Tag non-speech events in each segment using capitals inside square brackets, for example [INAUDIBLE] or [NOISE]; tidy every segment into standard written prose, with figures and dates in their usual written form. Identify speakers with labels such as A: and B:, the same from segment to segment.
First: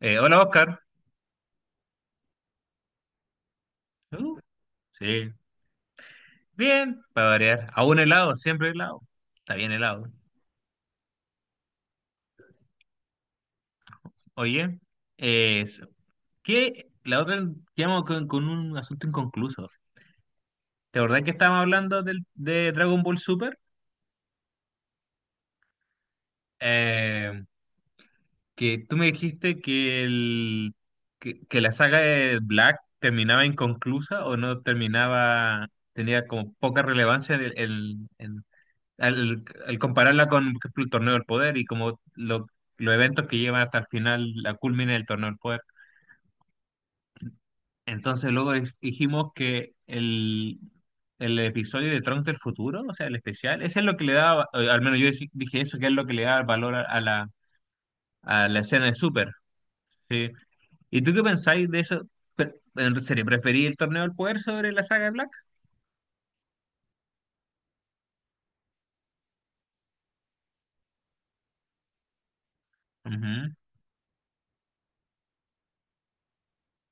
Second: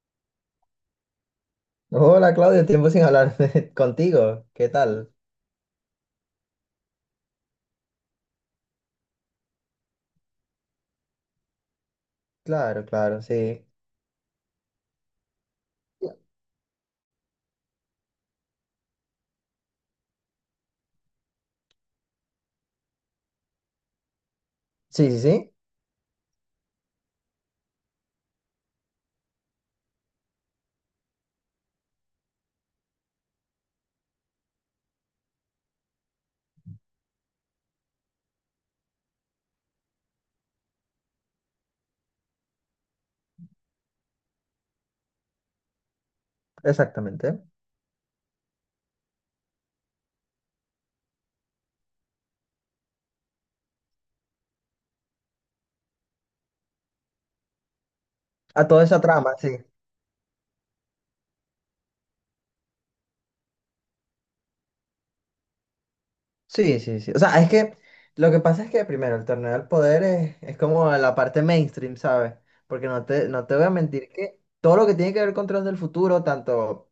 A: Hola Oscar.
B: Hola Claudio, tiempo sin hablar [LAUGHS]
A: Uh,
B: contigo. ¿Qué tal?
A: sí, bien, para variar. A un helado, siempre helado. Está bien helado.
B: Claro, claro, sí.
A: Oye, eh, ¿qué? La otra quedamos con un asunto inconcluso. ¿Te acordás que estábamos hablando de Dragon Ball Super?
B: Sí, sí, sí,
A: Eh, que tú me dijiste que la saga de Black terminaba inconclusa o no terminaba, tenía como poca relevancia en, el- en- al compararla con, por ejemplo, el Torneo del Poder y los eventos que llevan hasta el final, la culmina del Torneo del Poder.
B: exactamente.
A: Entonces dijimos el episodio de Trunks del futuro, o sea, el especial, ese es lo que le daba, al menos dije eso, que es lo que le da valor a la
B: A toda
A: escena de
B: esa
A: Super.
B: trama, sí.
A: ¿Sí? ¿Y tú qué pensáis de eso? En serio, ¿preferí el Torneo del Poder sobre la saga de Black?
B: Sí, sí, sí. O sea, es que lo que pasa es que primero el torneo del poder es como la parte mainstream, ¿sabes? Porque no te, no
A: Ujú,
B: te voy a mentir que todo lo que tiene que ver con Trunks del futuro, tanto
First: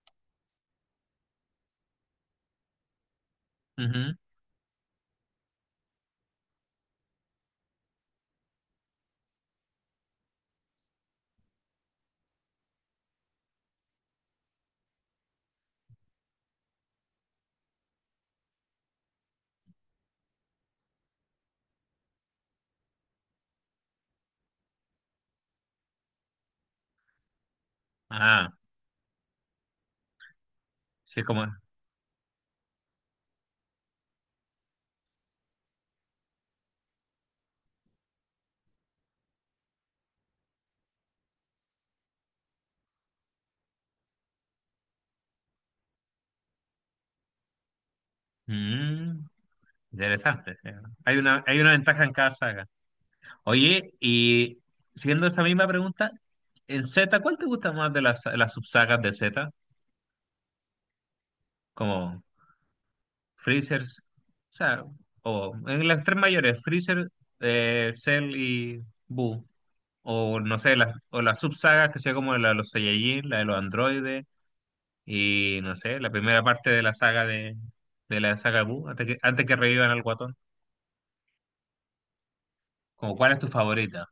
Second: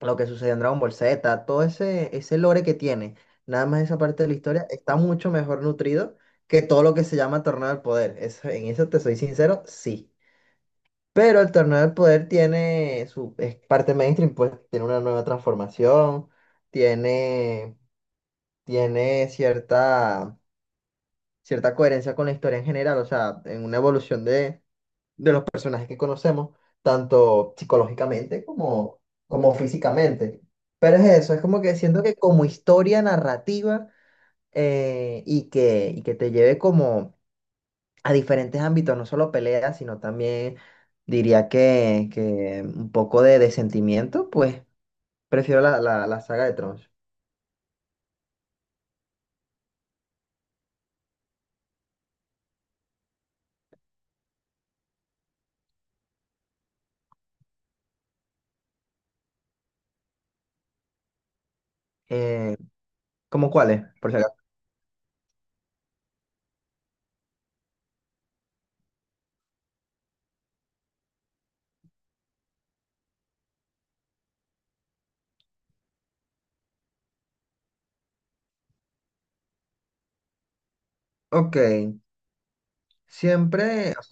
B: lo que sucedió en Dragon Ball Z, todo ese lore que tiene, nada más esa
A: ujú.
B: parte de la historia, está mucho mejor nutrido que todo lo que se llama torneo del poder. En eso te soy sincero, sí. Pero el torneo del poder tiene su es parte mainstream, pues tiene una nueva transformación, tiene, tiene cierta, coherencia con la historia en general, o sea, en una evolución de, los personajes que conocemos, tanto psicológicamente
A: Ah,
B: como, físicamente. Pero es
A: sí, es
B: eso, es
A: como...
B: como que siento que como historia narrativa y que, te lleve como a diferentes ámbitos, no solo peleas, sino también diría que, un poco de, sentimiento, pues prefiero la, la saga de Trunks.
A: mm, interesante. Sí, ¿no? Hay una ventaja en cada saga. Oye, y siguiendo esa misma pregunta, en Z, ¿cuál te gusta más de las subsagas de Z? Como
B: Eh, ¿Cómo cuáles?
A: Freezers,
B: Por si acaso.
A: o sea, o en las tres mayores, Freezer, Cell y Boo. O no sé, las, o las subsagas que sea como la de los Saiyajin, la de los androides, y no sé, la primera parte de de, la saga Boo, antes que revivan al guatón.
B: Ok,
A: Como, ¿cuál es tu
B: siempre,
A: favorita?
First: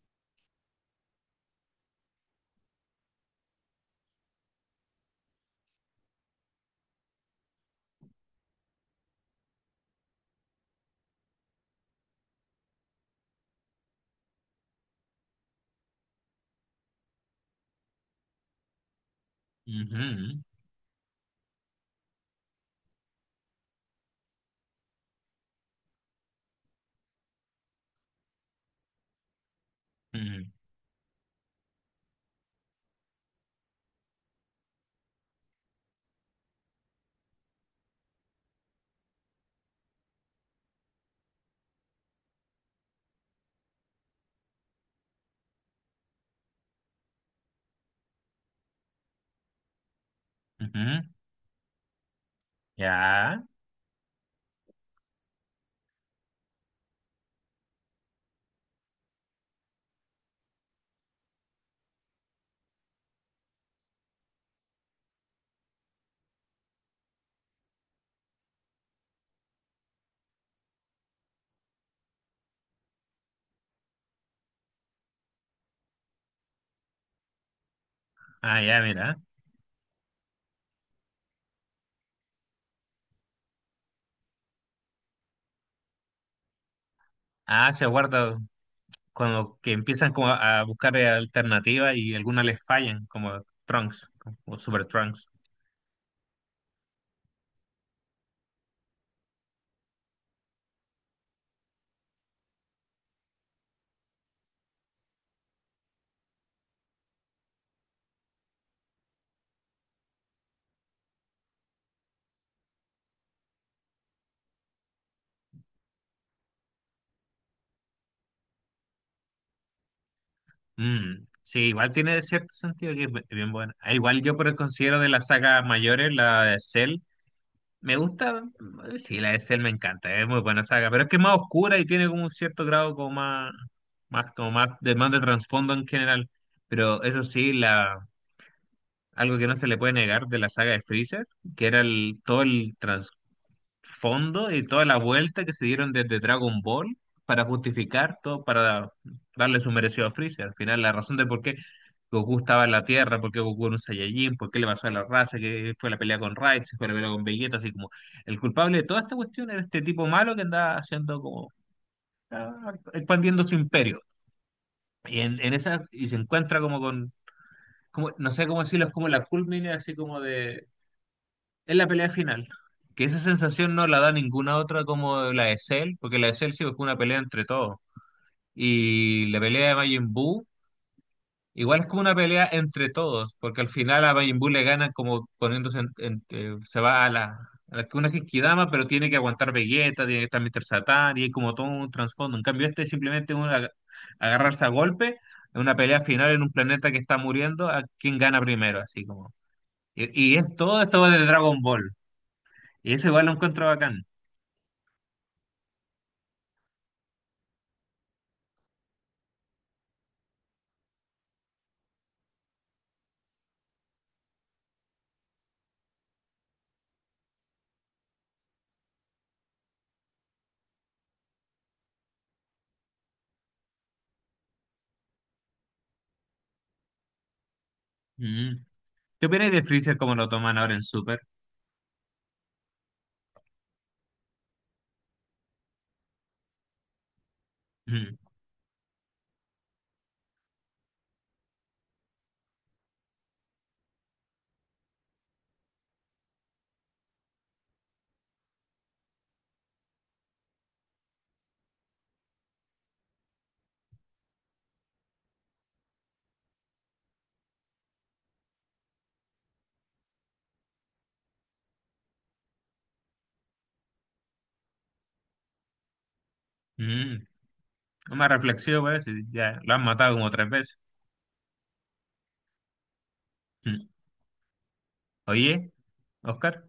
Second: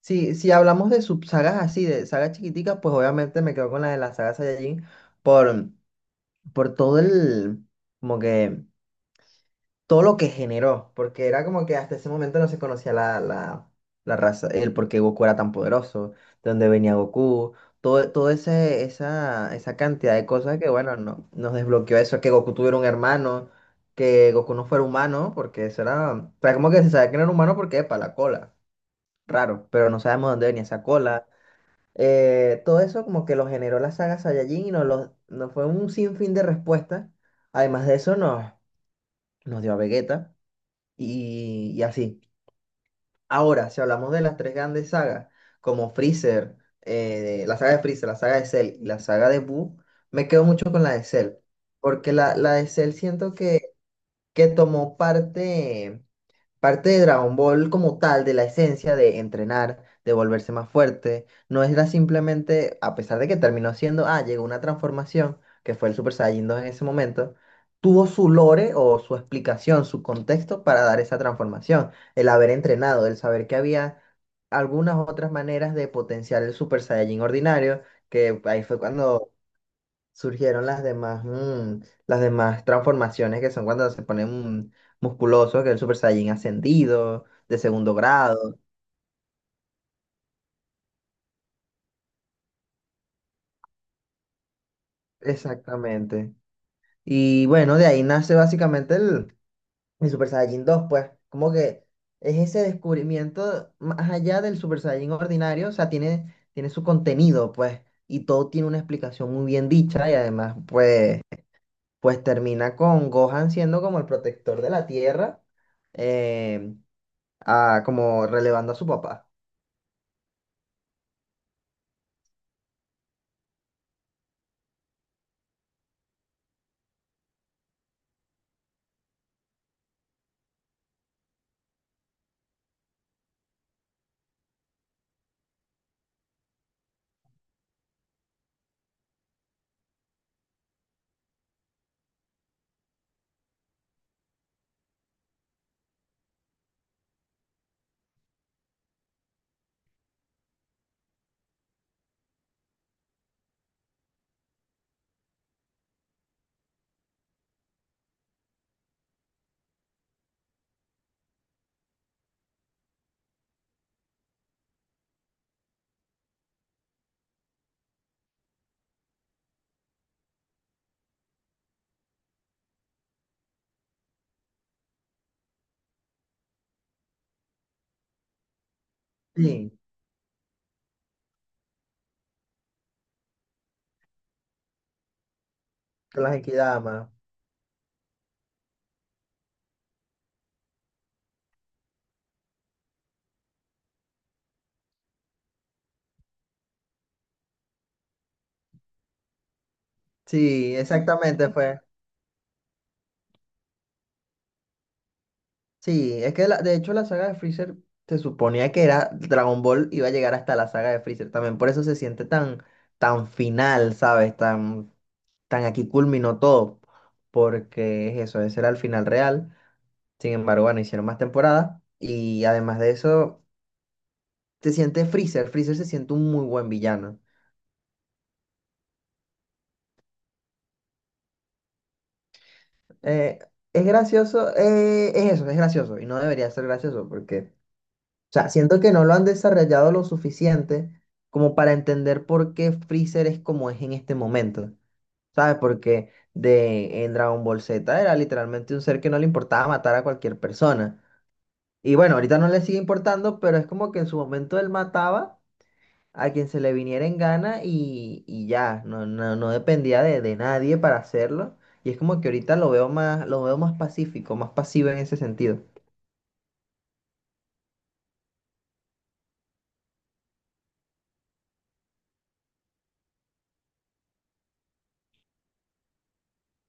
B: si hablamos de subsagas así, de sagas chiquiticas, pues obviamente me quedo con la de la saga Saiyajin por, por como que todo lo que generó, porque era como que hasta ese momento no se conocía la, la raza, el por qué Goku era tan poderoso, de dónde venía Goku, todo ese, esa, cantidad de
A: Ujú,
B: cosas que, bueno, no, nos desbloqueó eso, que Goku tuviera un hermano, que Goku no fuera humano, porque eso era, o sea, como que se sabía que no era humano porque, para la cola, raro, pero no sabemos dónde
A: ujú,
B: venía esa cola. Todo eso como que lo generó la saga Saiyajin y nos fue un sinfín de respuestas. Además de eso, nos dio a Vegeta y, así. Ahora, si hablamos de las tres grandes sagas, como Freezer, la saga de Freezer, la saga de Cell y la saga de Boo, me quedo mucho con la
A: ujú.
B: de Cell, porque la, de Cell siento
A: Ya,
B: que, tomó parte. Parte de Dragon Ball como tal, de la esencia de entrenar, de volverse más fuerte, no era simplemente, a pesar de que terminó siendo, llegó una transformación, que fue el Super Saiyajin 2 en ese momento, tuvo su lore o su explicación, su contexto para dar esa transformación, el haber entrenado, el saber que había algunas otras maneras de potenciar el Super Saiyajin ordinario, que
A: ah,
B: ahí fue
A: ya, mira.
B: cuando surgieron las demás, las demás transformaciones que son cuando se pone musculoso, que es el Super Saiyan ascendido, de
A: Ah, se
B: segundo
A: guarda
B: grado.
A: cuando que empiezan como a buscar alternativas y algunas les fallan, como Trunks o Super Trunks.
B: Exactamente. Y bueno, de ahí nace básicamente el, Super Saiyan 2, pues, como que es ese descubrimiento más allá del Super Saiyan ordinario, o sea, tiene, su contenido, pues, y todo tiene una explicación muy bien dicha y además, pues, pues termina con Gohan siendo como el protector de la Tierra. em, Ah, como relevando a su papá.
A: Mm, sí, igual tiene cierto sentido que es bien buena. Ah, igual yo por el considero de las sagas mayores, la de Cell, me gusta, sí, la de Cell me encanta, es muy buena saga, pero es que es más oscura y tiene como un cierto grado como más de trasfondo en general. Pero eso sí, algo que no se le puede negar de la saga de Freezer, que era el, todo el trasfondo fondo y toda la vuelta que se dieron desde Dragon Ball para justificar todo, para darle su merecido a Freezer. Al final, la razón de por qué Goku estaba en la Tierra, por qué Goku era un Saiyajin, por qué le pasó a la raza, que fue la pelea con Raditz, fue la pelea con Vegeta, así como el culpable de toda esta cuestión era este tipo malo que andaba haciendo como ah, expandiendo su imperio. Y en esa, y se encuentra como con, como, no sé cómo decirlo, es como la culmine así como de es la pelea final. Que esa sensación no la da ninguna otra como la de Cell, porque la de Cell sí fue una pelea entre todos. Y la pelea
B: Sí,
A: de Majin Buu, igual es como una pelea entre todos, porque al final a Majin Buu le ganan como poniéndose,
B: con las
A: se va a
B: Equidama.
A: la, una Genkidama, pero tiene que aguantar Vegeta, tiene que estar Mr. Satan, y hay como todo un trasfondo. En cambio, este es simplemente una, agarrarse a golpe, en una pelea final en un planeta que está muriendo, a quién gana primero, así como. Y es
B: Sí,
A: todo esto de
B: exactamente
A: Dragon
B: fue.
A: Ball. Y eso igual lo encuentro bacán.
B: Sí, es que de hecho la saga de Freezer se suponía que era Dragon Ball iba a llegar hasta la saga de Freezer también. Por eso se siente tan final, ¿sabes? Tan aquí culminó todo. Porque es eso, ese era el final real. Sin embargo, bueno, hicieron más temporadas. Y además de eso, se siente Freezer. Freezer se siente un muy buen villano.
A: Mm. ¿Qué opináis de Freezer como lo toman ahora en Super?
B: Eh, es gracioso, es eso, es gracioso y no debería ser gracioso porque, o
A: Mm.
B: sea, siento que no lo han desarrollado lo suficiente como para entender por qué Freezer es como es en este momento, ¿sabes? Porque en Dragon Ball Z era literalmente un ser que no le importaba matar a cualquier persona. Y bueno, ahorita no le sigue importando, pero es como que en su momento él mataba a quien se le viniera en gana y, ya, no dependía de, nadie para hacerlo. Y es como que ahorita lo veo más, pacífico, más pasivo en ese sentido.
A: Mm. Una reflexión parece, ya lo han matado como tres veces. Mm. Oye, Oscar,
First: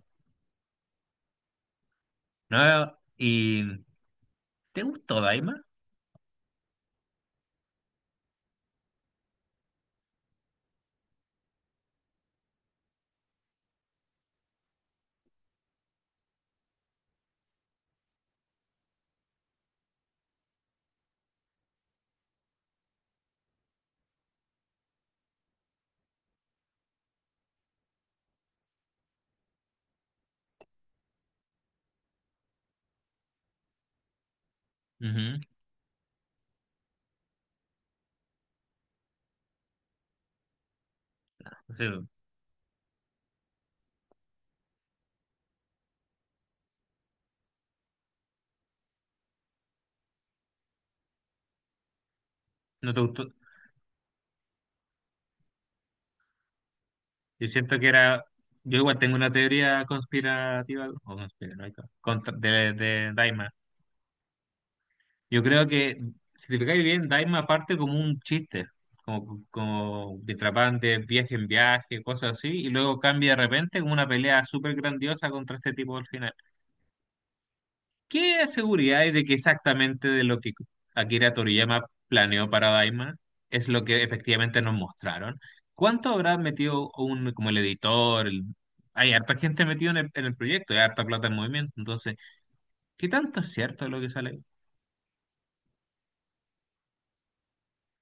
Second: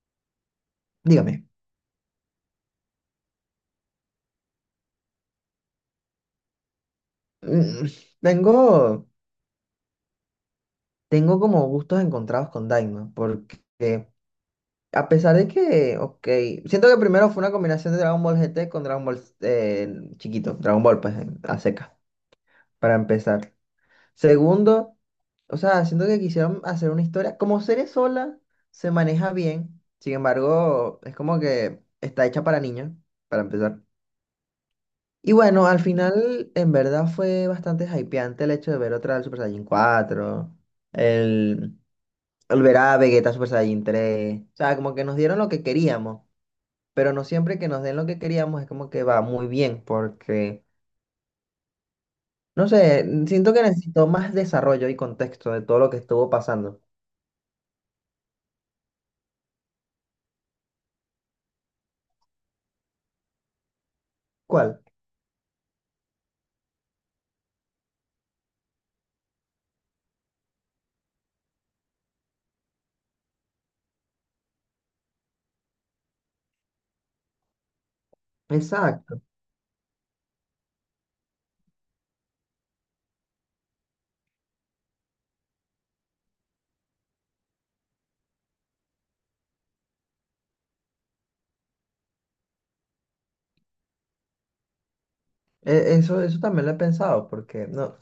B: Dígame.
A: ¿no? ¿Y te gustó Daima?
B: mm, Tengo, como gustos encontrados con Daima, porque a pesar de que, ok, siento que primero fue una combinación de Dragon Ball GT con Dragon Ball chiquito, Dragon Ball, pues a seca, para empezar. Segundo, o sea, siento que quisieron hacer una historia. Como serie sola, se maneja bien. Sin embargo, es como que está hecha para niños, para empezar. Y
A: Ujú.
B: bueno, al final, en verdad fue bastante hypeante el hecho de ver otra del Super Saiyan 4,
A: O
B: el,
A: sea,
B: ver a Vegeta Super Saiyan 3. O sea, como que nos dieron lo que queríamos, pero no siempre que nos den lo que queríamos es como que va muy bien, porque, no
A: no te
B: sé,
A: gustó.
B: siento que necesitó más desarrollo y contexto de todo lo que estuvo pasando.
A: Yo siento que era. Yo igual tengo una teoría conspirativa o conspiranoica de Daima.
B: ¿Cuál?
A: Yo creo que, si te fijáis bien, Daima parte como un chiste, como, como de trapantes, viaje en viaje, cosas así, y luego cambia de repente como una pelea súper grandiosa contra este tipo al final. ¿Qué seguridad hay
B: Exacto.
A: de que exactamente de lo que Akira Toriyama planeó para Daima es lo que efectivamente nos mostraron? ¿Cuánto habrá metido un, como el editor? El- Hay harta gente metida en el proyecto, hay harta plata en movimiento, entonces, ¿qué tanto es cierto de lo que sale ahí?
B: Eso también lo he pensado, porque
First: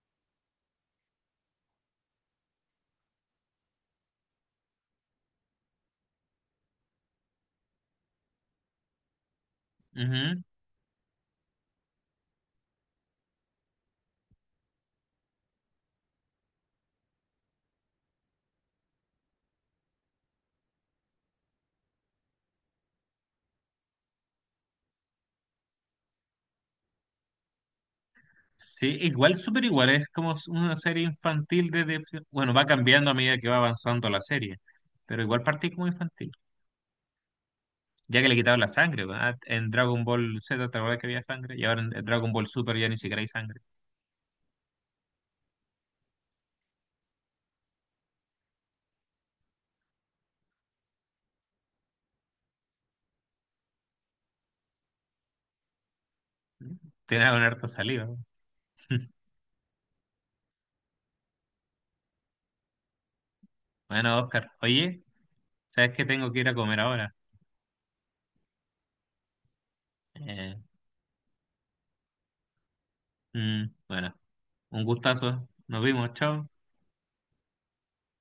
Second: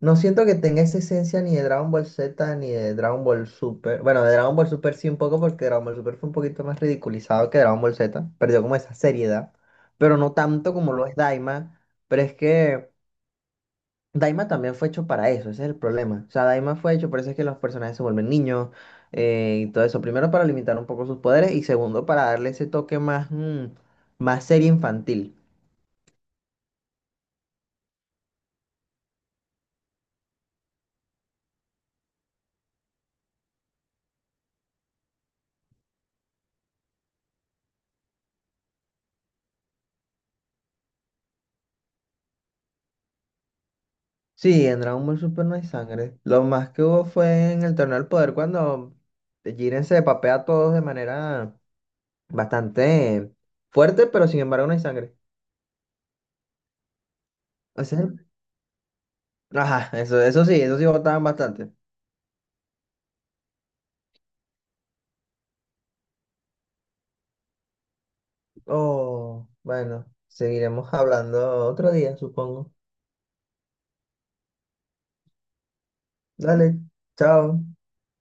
B: no siento que tenga esa esencia ni de Dragon Ball Z ni de Dragon Ball Super. Bueno, de Dragon Ball Super sí un poco, porque Dragon Ball Super fue un poquito más ridiculizado que Dragon Ball Z. Perdió como esa seriedad, pero no
A: Ujú.
B: tanto como lo es Daima. Pero es que Daima también fue hecho para eso, ese es el problema. O sea, Daima fue hecho, por eso es que los personajes se vuelven niños, y todo eso. Primero para limitar un poco sus poderes y segundo para darle ese toque más, más serie infantil.
A: Sí, igual súper igual, es como una serie infantil desde, bueno, va cambiando a medida que va avanzando la serie, pero igual partí como infantil, ya que le quitaron la sangre, ¿verdad? En Dragon Ball Z, ¿te acuerdas que había sangre? Y ahora en Dragon Ball Super ya ni siquiera hay sangre.
B: Sí, en Dragon Ball Super no hay sangre. Lo más que hubo fue en el Torneo del Poder cuando Jiren se papea a todos de manera bastante fuerte, pero sin embargo no hay sangre.
A: Tiene una harta
B: O
A: saliva.
B: sea,
A: ¿No?
B: ajá, eso, eso sí votaban bastante.
A: Bueno, Oscar, oye, ¿sabes que tengo que ir a comer ahora?
B: Oh, bueno,
A: Eh,
B: seguiremos hablando otro día, supongo.
A: bueno, un gustazo, nos vimos, chao.
B: Dale, chao.